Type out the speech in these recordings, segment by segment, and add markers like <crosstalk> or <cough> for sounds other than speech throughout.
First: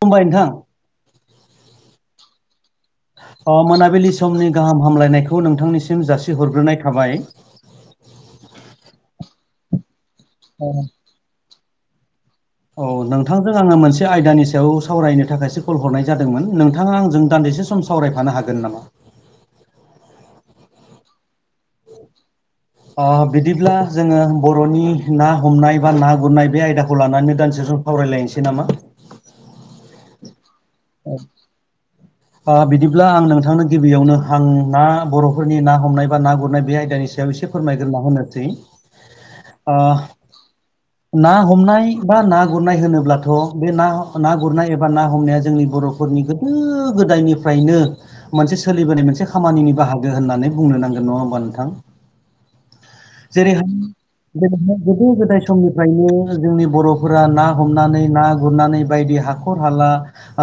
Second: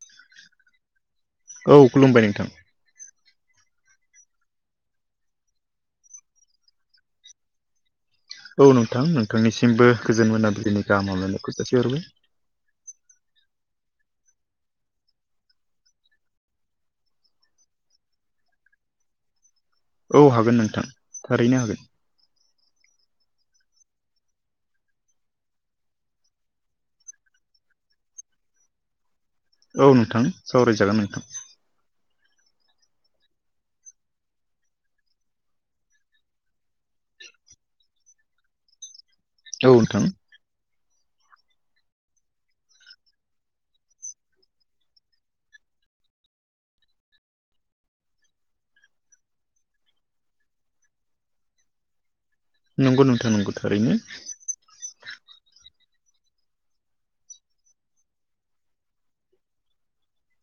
खुमबाय नोंथां। औ खुलुमबाय नोंथां। अ मोनाबिलि समनि गाहाम हामलायनायखौ नोंथांनिसिम जासिहरग्रोनाय थाबाय। औ नोंथां नोंथांनिसिमबो गोजोन मोनाबिलिनि गाहामहामग्लायनायखौ जासि हरबाय। औ नोंथांजों आङो मोनसे आयदानि सायाव सावरायनो थाखायसो कल हरनाय जादोंमोन नोंथाङा आंजों दान्दिसे सम सावरायफानो हागोन नामा? औ हागोन नोंथां थारैनो हागोन। अ बिदिब्ला जोङो बरनि ना हमनाय बा ना गुरनाय बे आयदाखौ लानानै दानदिसे सम सावरायलायनोसै नामा। औ नोंथां सावरायजागोन नोंथां। बिदिब्ला आं नोंथांनो गिबियावनो हां ना बर'फोरनि ना हमनाय बा ना गुरनाय बे आयदानि सायाव एसे फोरमायग्रोना होनोसै। <inaudible> आ ना हमनाय बा ना गुरनाय होनोब्लाथ' बे ना ना गुरनाय एबा ना हमनाया जोंनि बर' फोरनि गोदो गोदायनिफ्रायनो मोनसे सोलिबोनाय मोनसे खामानिनि बाहागो होननानै बुंनो नांगोन नङा होमबा नोंथां। नंगौ नोंथां नंगौ जेरैहाय थारैनो। <unintelligible> गोदो गोदाय समनिफ्रायनो जोंनि बरफोरा ना हमनानै ना गुरनानै बायदि हाख खर हाला,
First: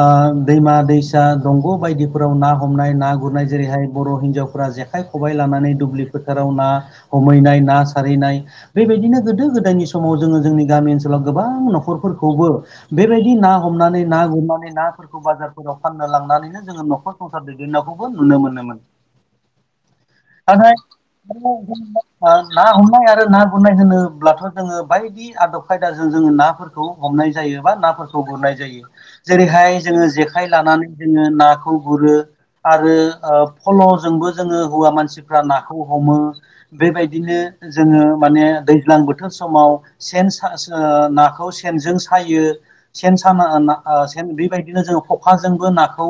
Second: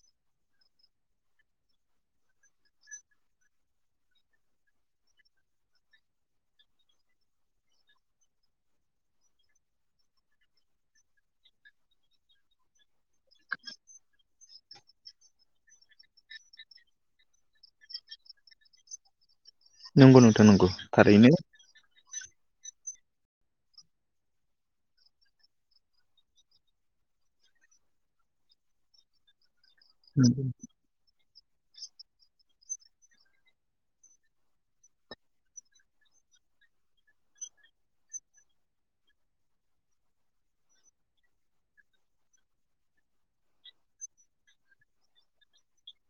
ओ दैमा दैसा, सा दंग' बायदिफोराव ना हमनाय ना गुरनाय जेरैहाय बर' हिन्जावफोरा जेखाइ खबाइ लानानै दुब्लि फोथाराव ना हमहैनाय ना सारहैनाय, बेबायदिनो गोदो गोदायनि समाव जोङो जोंनि गामि ओनसोलाव गोबां न'खरफोरखौबो बेबायदि ना हमनानै ना गुरनानै नाफोरखौ बाजारफोराव फाननो लांनानैनो जोङो नखर संसार दैदेननायखौबो नुनो मोनोमोन। नंगौ नोंथां नंगौ आहाय थारैनो <inaudible> ना हमनाय आरो ना गुरनाय होनोब्लाथ' जोङो बायदि दि आदब खायदाजों जोङो नाफोरखौ हमनाय जायो बा नाफोरखौ गुरनाय जायोश जेरैहाय जोङो जेखाइ लानानै जोङो नाखौ गुरो। आरो फल'जोंबो जोङो हौवा मानसिफ्रा नाखौ हमो। बेबायदिनो जोङो माने दैज्लां बोथोर समाव सेन सा सा ओ नाखौ सेनजों सायो। सेन साना ना ओ बेबायदिनो जों खखाजोंबो नाखौ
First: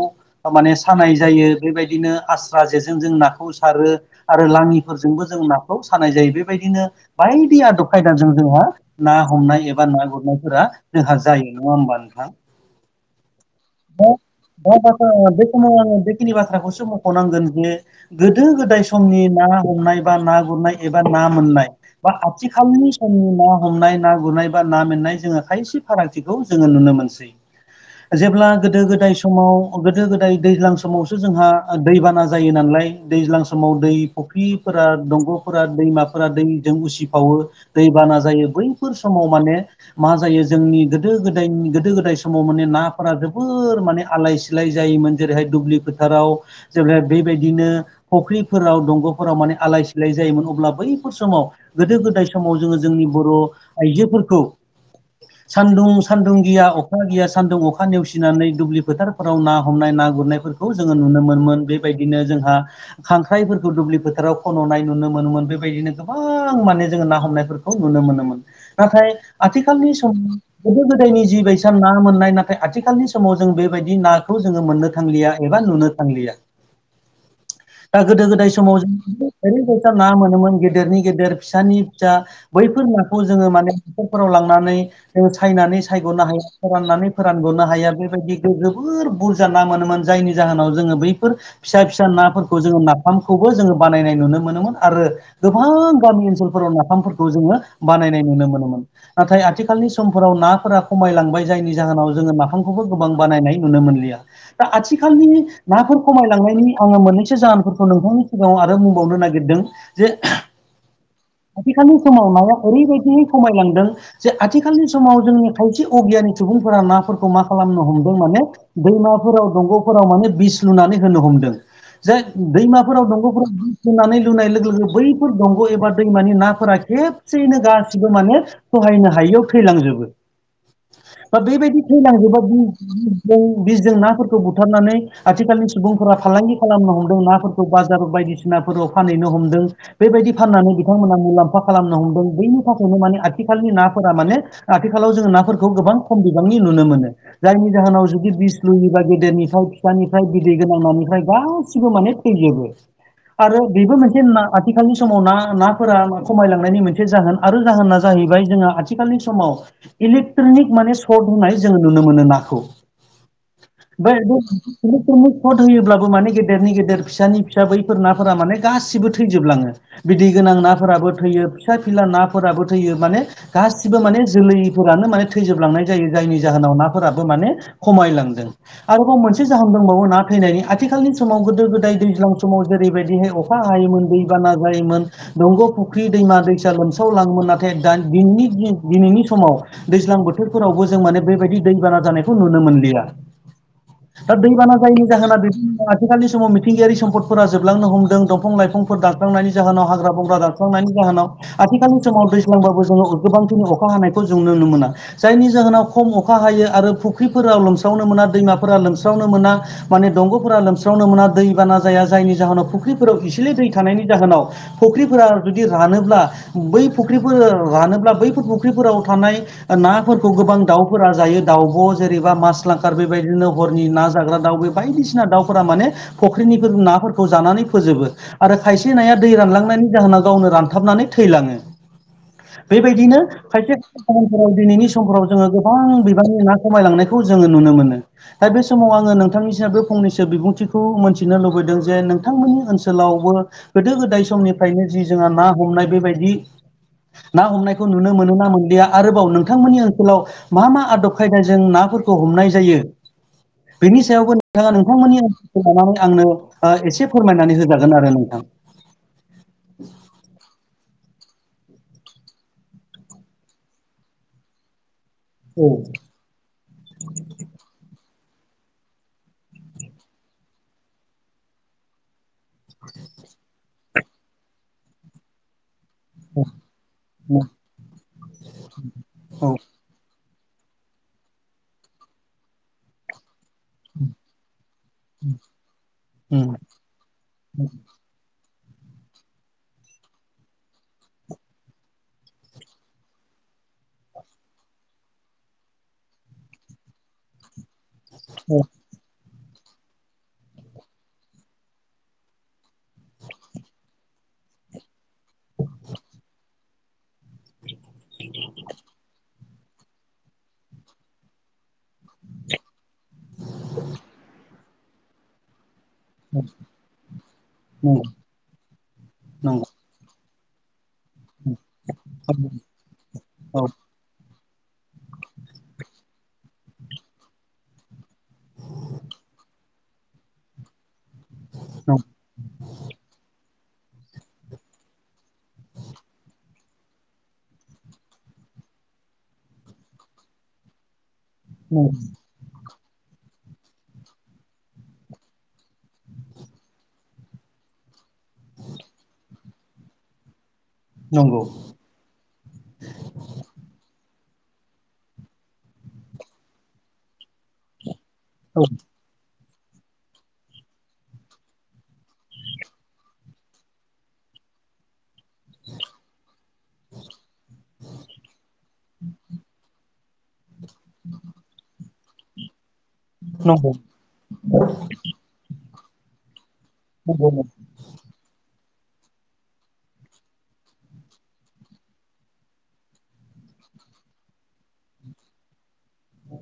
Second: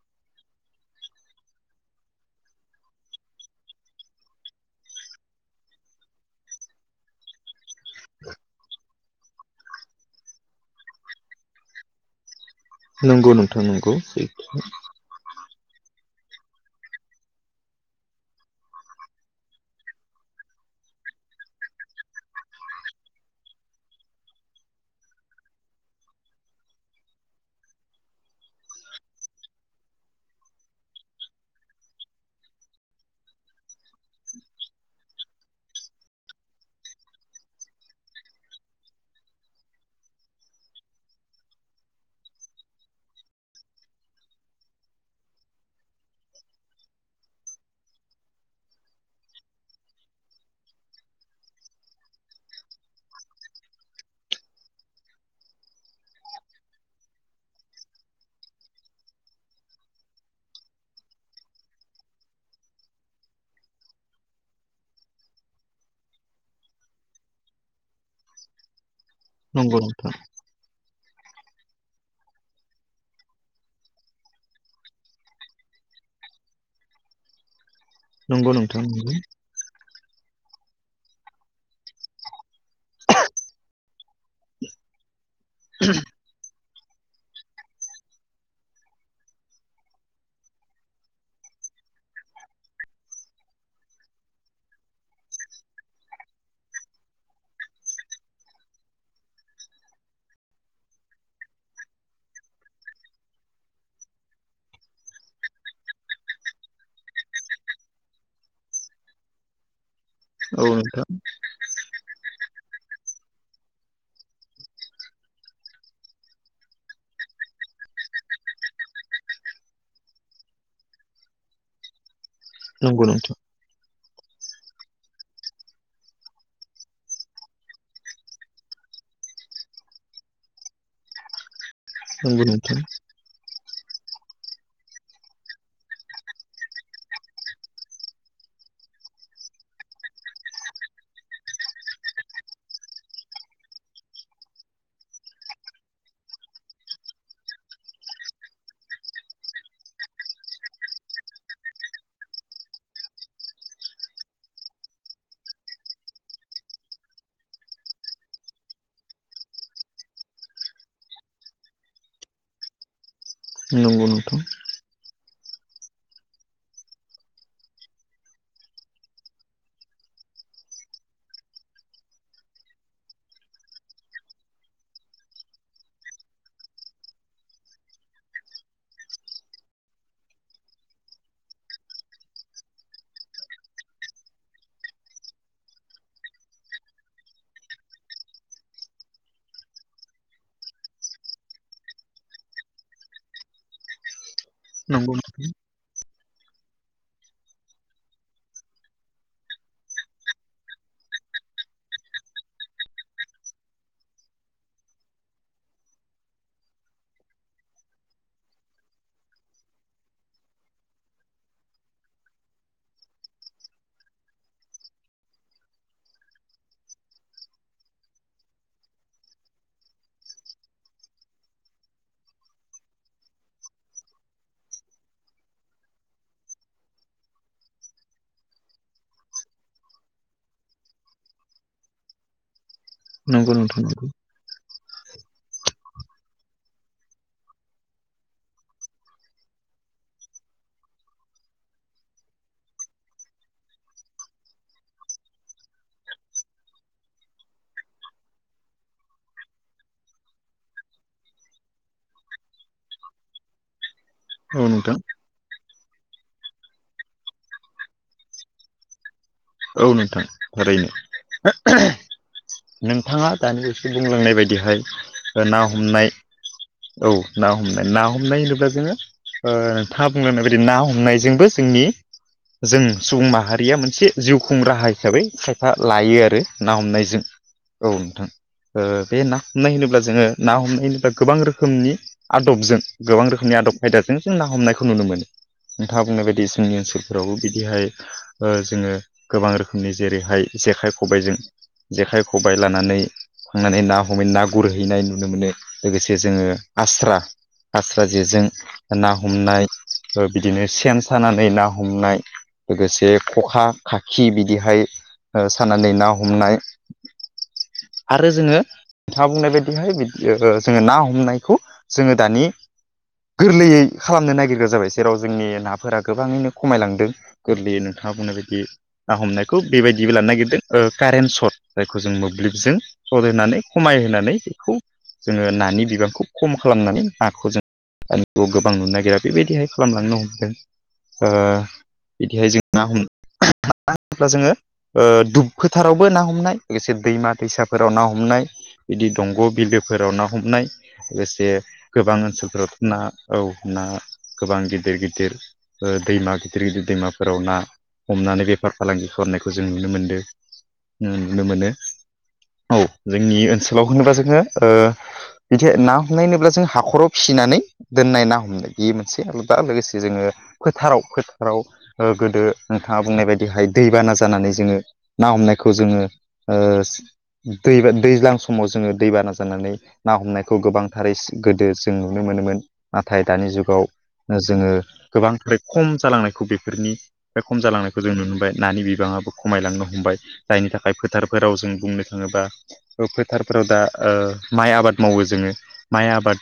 माने सानाय जायो बेबायदिनो आस्रा जेजों जों नाखौ सारो। आरो लाङिफोरजोंबो जों नाखौ सानाय जायो बेबायदिनो बायदि आदब खायदाजों जोंहा ना हमनाय एबा ना गुरनायफोरा जोंहा जायो नङा होमबा नोंथा। नंगौ नोंथां नंगौ। बाथ्रा बे समाव आङो बेखिनि बाथ्राखौसो मख'नांगोन इदनो गोदो गोदाय समनि ना हमनाय बा ना गुरनाय एबा ना मोननाय बा आथिखालनि समनि ना हमनाय ना गुरनाय बा ना मोननाय जोङो खायसे फारागथिखौ जोङो नुनो मोनो। सै जेब्ला गोदो गोदाय समाव गोदो गोदाय दैज्लां समावसो जोंहा दैबाना जायो नालाय दैज्लां समाव दै फुख्रिफोरा दंगफोरा दैमाफोरा दैजों उसिफावो। दैबाना जायो बैफोर समाव माने मा जायो जोंनि गोदो गोदायनि गोदो गोदाय समाव माने नाफोरा जोब बोर माने आलाय सिलाय जायोमोन जेरैहाय दुब्लि फोथाराव जेब्ला बेबायदिनो फख्रिफोराव दंगफोराव माने आलाय सिलाय जायोमोन अब्ला बैफोर समाव गोदो गोदाय समाव जोङो जोंनि बर‌' आइजोफोरखौ सान्दुं सान्दुं गिया, अखा गिया सान्दुं अखा नेवसि नानै दुब्लि फोथारफोराव ना हमनाय ना गुरनायफोरखौ जोङो नुनो मोनोमोन बेबायदिनो जोंहा खांख्राइफोरखौ दुब्लि फोथाराव खन'नाय नुनो मोनोमोन। बेबायदिनो गोबां माने जोङो ना हमनायफोर खौ नुनो मोनोमोन। नाथाय नंगौ आथिखालनि नोंथां सम गोदो गोदायनि जि बायसा ना मोननाय नाथाय आथिखाल नि समाव जों बेबायदि नाखौ जोङो मोननो थांलिया एबा नुनो थांलिया। दा गोदो गोदाय नंगौ समाव नोंथां नंगौ जों ओरै‌बायसा ना मोनोमोन गेदेरनि गेदेर फिसानि फिसा। बैफोर नाखौ जोङो माने न'फोराव लांनानै सायनानै सायग'नो हाया फोराननानै फोरानग'नो हाया बेबादि जोबोर बुरजा ना मोनोमोन जायनि जाहोनाव जोङो बैफोर फिसा फिसा नाफोरखौ जोङो नाफामखौबो जोङो बानायनाय नुनो मोनोमोन आरो गोबां गामि ओनसोलफोराव नाफामफोरखौ जोङो बानायनाय नुनो मोनोमोन। नाथाय आथिखालनि समफोराव नाफोरा खमायलांबाय जायनि जाहोनाव जोङो नाफामखौबो गोबां बानायनाय नुनो मोनलिया। दा आथिखालनि नाफोर खमायलांनायनि आङो मोननैसो जाहोनफोरखौ नोंथांनि सिगाङाव आरो बुंबावनो नागिरदों। जे औ नोंथां। आथिखालनि समाव माजाखो ओरैबायदियै खमायलांदों। जे आथिखालनि समाव जोंनि खायसे अगियानि सुबुंफोरा नाफोरखौ मा खालामनो हमदों माने दैमाफोराव दंग'फोराव माने बिस लुनानै होनो हमदों। जाय नंगौ दैमाफोराव नोंथां दंग'फोराव बिदि बिस लुनानै लोगो लोगो बैफोर दंग' एबा दैमानि नाफोरा खेबसेयैनो गासिबो माने सहायनो हायियाव थैलांजोबो। दा बेबायदि थैलांजोबबा नंगौ नोंथां बिसजों नाफोरखौ बुथारनानै आथिखालनि सुबुंफोरा फालांगि खालामनो हमदों नाफोरखौ। बाजार बायदिसिनाफोराव फानहैनो हमदों। बेबायदि फाननानै बिथांमोना मुलाम्फा खालामनो हमदों बेनि थाखायनो माने आथिखालनि नाफोरा माने आथिखालाव जोङो नाफोरखौ गोबां खम बिबांनि नुनो मोनो। जायनि जाहोनाव जुदि बिस लुयोबा गेदेरनिफ्राय फिसानिफ्राय बिदै गोनांनिफ्राय गासिबो माने थैजोबो। आरो बेबो मोनसे आथिखालनि समाव ना नाफोरा खमायलांनायनि मोनसे जाहोन आरो जाहोना जाहैबाय जोङो आथिखालनि समाव इलेक्ट्रनिक माने सर्ट होनाय जोङो नुनो मोनो ना खौ। नों बे इलेक्ट्रनिक सर्ट होयोब्लाबो माने गेदेरनि गेदेर फिसानि फिसा बैफोर नाफोरा माने गासिबो थैजोबलाङो बिदै गोनां नाफोराबो थैयो फिसा फिला नाफोराबो थैयो माने गासिबो माने जोलैफोरानो माने थैजोबलांनाय जायो जायनि जाहोनाव नाफोरा बो माने खमायलांदों। आरोबाव मोनसे जाहोन दंबावो ना थैनायनि, आथिखालनि समाव गोदो गोदाय दैज्लां समाव जेरैबायदिहाय अखा हायोमोन दैबाना जायोमोन दंग' फुख्रि दैमा दैसा लोमसावलाङोमोन नाथाय दानि दिनैनि दिनैनि समाव दैज्लां बोथोरफोरावबो जों माने बेबायदि दैबाना जानायखौ नुनो मोनलिया। दा दैबाना नंगौ जायैनि जाहोना नोंथां आथिखालनि समाव मिथिंगायारि सम्पदफोरा जोबलांनो हमदों दंफां लाइफां फोर दानस्रांनायनि जाहोनाव हाग्रा बंग्रा दानस्रांनायनि जाहोनाव। आथिखालनि समाव दैज्लांबाबो जोङो गोबांखिनि अखा हानायखौ जों नुनो मोना। जायनि जाहोनाव खम अखा हायो आरो फुख्रिफोराव लोमस्रावनो मोना दैमाफोरा लोमस्रावनो मोना। माने दंग'फोरा लोमस्रावनो मोना दै बाना जाया जायनि जाहोनाव फुख्रिफोराव इसेलै दै थानायनि जाहोनाव फुख्रिफोरा जुदि रानोब्ला बै फुख्रिफोर रानोब्ला बैफोर फुख्रिफोराव थानाय नाफोरखौ गोबां दाउफोरा जायो दाउब' जेरैबा मास लांखार बेबायदिनो हरनि ना जाग्रा दाउ बे बायदिसिना दाउफोरा माने फुख्रिनि नाफोरखौ जानानै फोजोबो। आरो खायसे नाया दै रानलांनायनि जाहोनाव गावनो रानथाबनानै थैलाङो। बेबायदिनो नंगौ फायथि नोंथां नंगौ खफोराव दिनैनि समफोराव जोङो गोबां बिबांनि ना खमायलांनायखौ जोङो नुनो मोनो। दा बे समाव आङो नोंथांनिसिम बे फंनैसो बिबुंथिखौ मोनथिनो लुबैदों जे नोंथांमोननि ओनसोलावबो गोदो गोदाय समनिफ्रायनो जि जोंहा ना हमनाय बेबायदि ना हमनायखौ नुनो मोनो ना मोनलिया आरोबाव नोंथांमोननि ओनसोलाव मा मा आदब खायदाजों नाफोरखौ हमनाय जायो बेनि सायावबो औ नोंथाङा नोंथां नोंथांमोननि ओन लानानै आंनो ओ एसे फोरमायनानै होजागोन आरो नोंथां औ नोंथां थारैनो नोंथाङा दानि बावैसो बुंलांनाय बायदिहाय ओ ना औ हमनाय औ ना हमनाय ना हमनाय होनोब्ला जोङो ओ नोंथाङा बुंलांनाय बायदि ना हमनायजोंबो जोंनि जों सुबुं माहारिया मोनसे जिउ खुं राहा हिसाबै फा लायो आरो ना हमनायजों औ नोंथां ओ बे ना औ हमनाय होनोब्ला जोङो ना हमनायनिबा गोबां रोखोमनि आदबजों गोबां रोखोमनि आदब आयदाजों जों ना हमनायखौ नुनो मोनो नोंथाङा बुंनाय बायदि जोंनि ओनसोल फोरावबो बिदिहाय ओ जोङो गोबां रोखोमनि जेरैहाय जेखाइ खबाइजों जेखाइ खबबाय लानानै थांनानै ना हमै ना गुरहैनाय नुनो मोनो लोगोसे जोङो आस्रा आस्रा जेजों ना हमनाय बिदिनो सेन सानानै ना हमनाय लोगोसे खखा खाखि बिदिहाय ओ सानानै ना हमनाय आरो जोङो नोंथाङा बुंनाय बायदिहाय बि ओ जोङो ना हमनायखौ जोङो दानि गोरलैयै खालामनो नागिरग्रा जाबाय जेराव जोंनि नाफोरा उम नंगौ गोबाङैनो खमायलांदों गोरलैयै नोंथाङा बुंनाय बायदि ना हमनायखौ नंगौ बेबायदिबो लानो नागिरदों ओ कारेन्ट सर्ट जायखौ जों औ मोब्लिबजों सट औ होनानै खमायहोनानै बेखौ जोङो नानि बिबांखौ खम खालामनानै नाखौ जों आरोआव गोबां नुनो नागिरा बेबायदिहाय खालामलांनो हमदों ओ नं बिदिहाय जों मा हम मा होनोब्ला जोङो ओ दुब फोथारावबो ना हमनाय लोगोसे दैमा दैसाफोराव ना हमनाय बिदि दंग बिलोफोराव ना हमनाय लोगोसे नं गोबां ओनसोलफोराव ना औ ना गोबां गिदिर गिदिर ओ दैमा गिदिर गिदिर दैमाफोराव ना हमनानै बेफार फालांगि खालामनायखौ जों नुनो मोनदो नंगौ नुनो मोनो। औ जोंनि ओनसोलाव होनोब्ला जोङो ओह बिदि ना हमनाय होनोब्ला जों हाखराव फिसिनानै दोननाय ना हम औ बे मोनसे आलादा लोगोसे जोङो फोथाराव फोथाराव ओ गोदो नोंथाङा बुंनाय बायदिहाय दैबाना जानानै जोङो ना हमनायखौ जोङो ओ दै दैज्लां समाव जोङो दैबाना जानानै ना हमनायखौ गोबांथारै गोदो जों नुनो मोनोमोन। नाथाय दानि नंगौ जुगाव ओ जोङो गोबांथार खम जालांनायखौ बेफोरनि नंगौ बे खम जालांनाय खौ जों नुनो मोनबाय नानि बिबाङाबो खमायलांनो हमबाय जायनि थाखाय फोथारफोराव जों बुंनो थाङोबा फोथारफोराव दा ओ माइ आबाद मावो जोङो माइ आबाद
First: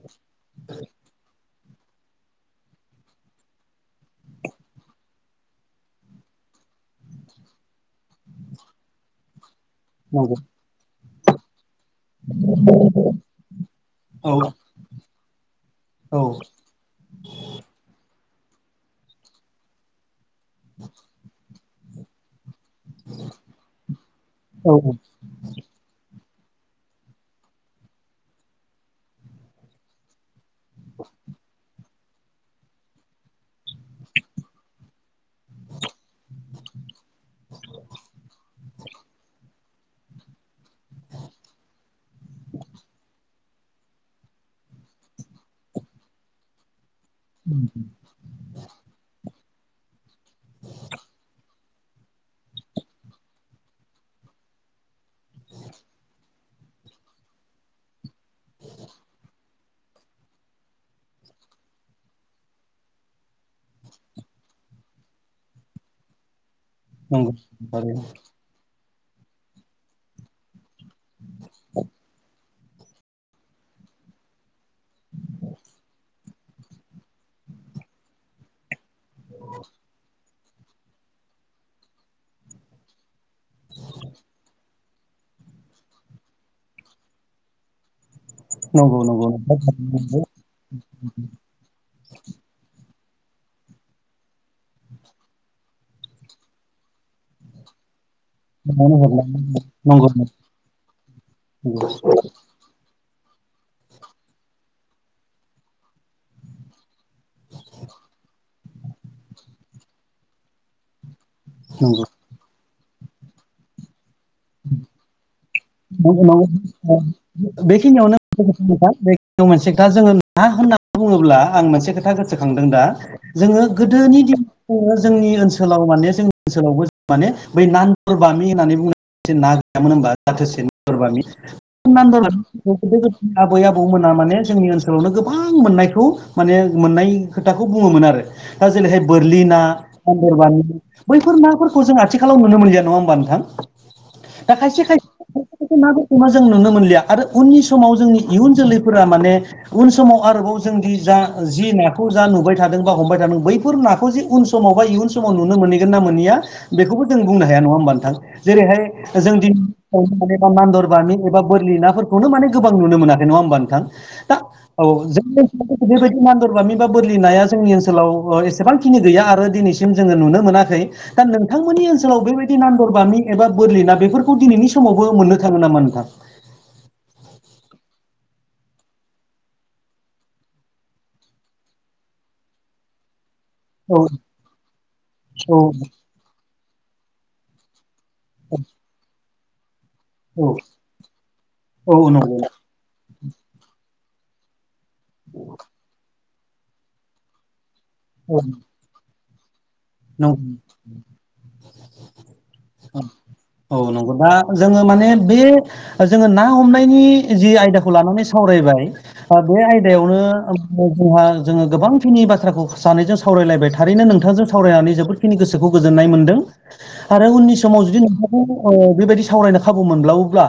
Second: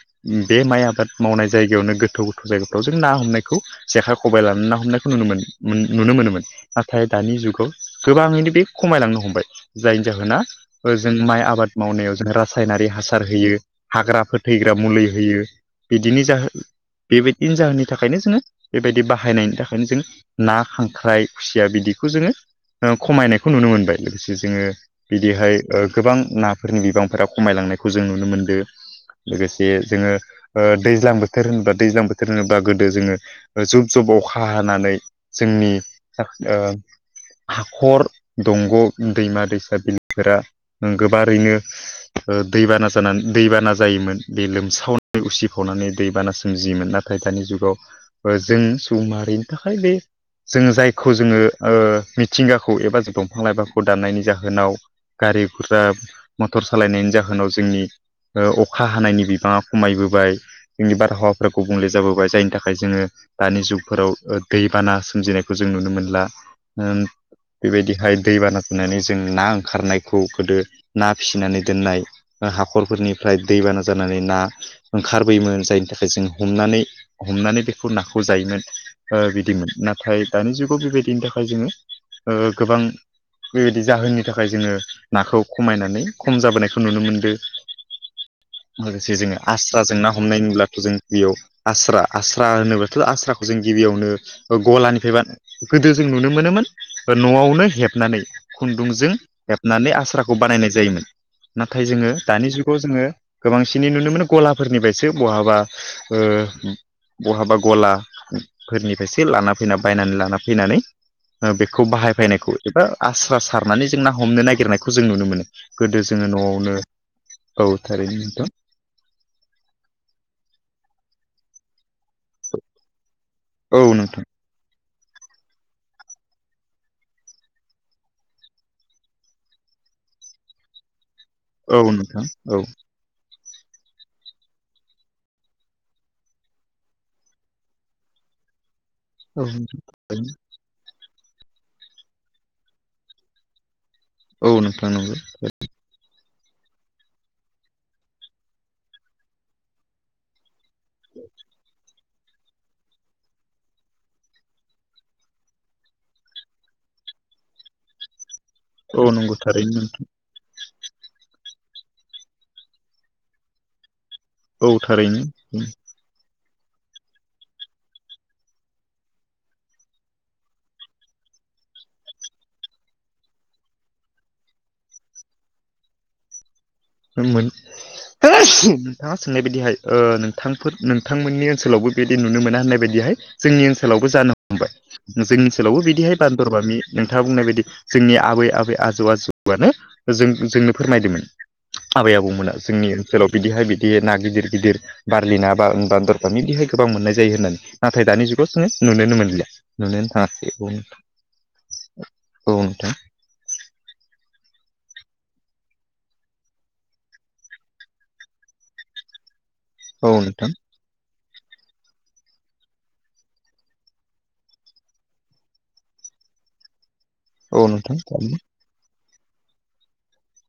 बे माइ आबाद मावनाय जायगायावनो गोथौ जायगाफ्राव जों ना हमनायखौ जेखाइ खबाय लानानै ना हमनायखौ नुनो मोनो। मोन नुनो मोनोमोन नाथाय दानि जुगाव गोबाङैनो बे खमायलांनो हमबाय। जायनि नंगौ जाहोना जों माइ आबाद मावनायाव जों रासायनारि हासार होयो, हाग्रा औ फोथैग्रा मुलै होयो। औ बिदिनो जाहोन बेबायदिनि जाहोननि थाखायनो जोङो बेबायदि बाहायनायनि थाखायनो जों ना, खांख्राइ खुसिया बिदिखौ जोङो ओ खमायनायखौ नुनो मोनबाय। लोगोसे जोङो औ बि बेहाय ओ गोबां नाफोरनि बिबांफोरा खमायलांनायखौ जों नुनो मोनदो। लोगोसे जोङो ओ दैज्लां बोथोर होनबा दैज्लां बोथोर होनोबा गोदो जोङो जुब - जुब अखा हानानै जोंनि ओह हाखर, दंग', दैमा, दैसा बिलोफोरा ओ गोबारैनो ओ दैबाना जानानै दैबाना जायोमोन बे लोमसावनानै उसिफावनानै दैबाना सोमजियोमोन। नाथाय दानि जुगाव जों सुबुं माहारिनि थाखाय बे जोङो जायखौ जोङो ओ मिथिंगाखौ एबा दंफां लाइफांखौ दाननायनि जाहोनाव गारि गुरा मटर सालायनायनि जाहोनाव जोंनि ओ अखा हानायनि बिबाङा खमायबोबाय। जोंनि बारहावाफोरा गुबुंले जाबोबाय जायनि थाखाय जोङो दानि जुगफोराव दैबाना सोमजिनायखौ जों नुनो मोनला ओम नंगौ थारैनो बेबायदिहाय दैबाना नानै जों ना ओंखारनायखौ गोदो ना फिसिनानै दोननाय ओ हाखरफोरनिफ्राय दैबाना जानानै ना ओंखारबोयोमोन जायनि थाखाय जों हमनानै-हमनानै बेखौ नाखौ जायोमोन। ओ बिदिमोन नाथाय दानि जुगाव बेबायदिनि थाखाय जोङो ओ गोबां बेबायदि जाहोननि थाखाय जोङो नाखौ खमायनानै खम जाबोनायखो नुनो मोनदो। नंगौ लोगोसे नंगौ जोङो नोंथां आस्राजों ना थारैनो हमनाय नुलाथु जों बेयाव आस्रा-आस्रा होनोबाथ' आस्राखौ जों गिबियावनो ओ गलानिफ्राय बान गोदो जों नुनो मोनोमोन न'आवनो हेबनानै नंगौ खुन्दुंजों नंगौ नंगौ हेबनानै नंगौ आस्राखौ बानायनाय जायोमोन। नाथाय नंगौ जोङो दानि जुगाव जोङो गोबांसिनै नुनो मोनो गलाफोरनिफायसो बहाबा ओ बहाबा गलाफोरनिफ्रायसो लाना जोंना बायनानै लाना फैनानै ओ बेखौ नंगौ बाहायफैनायखौ एबा आस सारनानै जों ना हमनो नागिरनायखौ जों नुनो मोनो। गोदो जोङो न'आवनो औ <unintelligible> थारैनो बेखिनियावनो नोंथां <unintelligible> मोनसे खोथा जोङो ना होननानै बुङोब्ला आं मोनसे खोथा गोसोखांदों दा। जोङो औ नोंथां गोदोनि दिन जोङो जोंनि ओनसोलाव माने जोंनि ओनसोलावबो माने बै नानदर बामि होननानै बुंनाय जे ना गैयामोन होनबा जाथोसे नान्दर बामि औ नोंथां औ <unintelligible> आबै आबौमोना माने जोंनि ओनसोलावनो गोबां मोननायखौ माने मोननाय खोथाखौ बुङोमोन आरो। दा जेरैहाय बोरलि औ ना नोंथां थारैनो पान्दर बामि बैफोर नाफोरखौ जों आथिखालाव नुनो मोनलिया नङा होमबा नोंथां‌। औ दा नोंथां खायसे-खायसे नंगौ खायसे-खायसे नाफोर खौबो जों नुनो मोनलिया आरो उननि समाव जोंनि इयुन जोलैफोरा माने उन समाव आरोबाव जोंदि जा जि नाख खौ जा नुबाय थादों बा हमबाय थादों बैफोर नाखौ जे उन समाव बा इयुन समाव नुनो मोनहैगोन ना मोनहैया बेखौबो जों बुंनो हाया नङा होमबा नोंथां औ जेरैहाय नंगौ जों दिन थारैनो नोंथां <unintelligible> बान्दर बामि एबा बोरलि नाफोरखौनो माने गोबां नुनो मोनाखै नङा होमबा नोंथां। ता औ जों <unintelligible> बेबादि बान्दरबामि बा बोरलि नाया जोंनि ओनसोलाव ओ एसेबांखिनि गैया आरो दिनैसिम जोङो नुनो मोनाखै। दा नोंथांमोननि ओनसोलाव बेबायदि नान्दरबामि एबा बोरलि ना बेफोरखौ दिनैनि स समावबो मोननो थाङो नामा नोंथां ओं मोन नोंथाङा सोंनाय बायदिहाय ओ नोंथांफोर नोंथांमोननि ओनसोलावबो बेदि नुनो मोना होननाय बायदिहाय जोंनि औ ओनसोलावबो जानो हमबाय जोंनि औ ओनसोलावबो बिदिहाय बान्दरबामि नोंथाङा बुंनाय बायदि जोंनि आबै आबै आजौ आजौ आनो औ जों-जोंनो फोरमायदोंमोन। औ आबै नंगौ आबौमोना जोंनि ओनसोलाव बिदिहाय बिदि ना गिदिर गिदिर बारलि ना बा-बान्दर बामि बिदिहाय गोबां मोननाय जायो होननानै नाथाय दानि जुगाव जोङो नुनोनो मोनलिया। नुनोनो नंगौ थाङासै औ नोंथां। औ नंगौ दा जोङो माने बे जोङो ना हमनायनि जि आयदाखौ लानानै सावरायबाय ओ बे आय औ दायावनो नोंथां जोंहा जोङो गोबांखिनि बाथ्राखौ सानैजों सावरायलायबाय थारैनो नोंथांजों सा सावरायनानै जोबोदखिनि गोसोखौ गोजोननाय मोनदों आरो उननि औ समाव जुदि नोंथां नोंथांजों ओ बेबायदि सावरायनो खाबु मोनब्लावोब्ला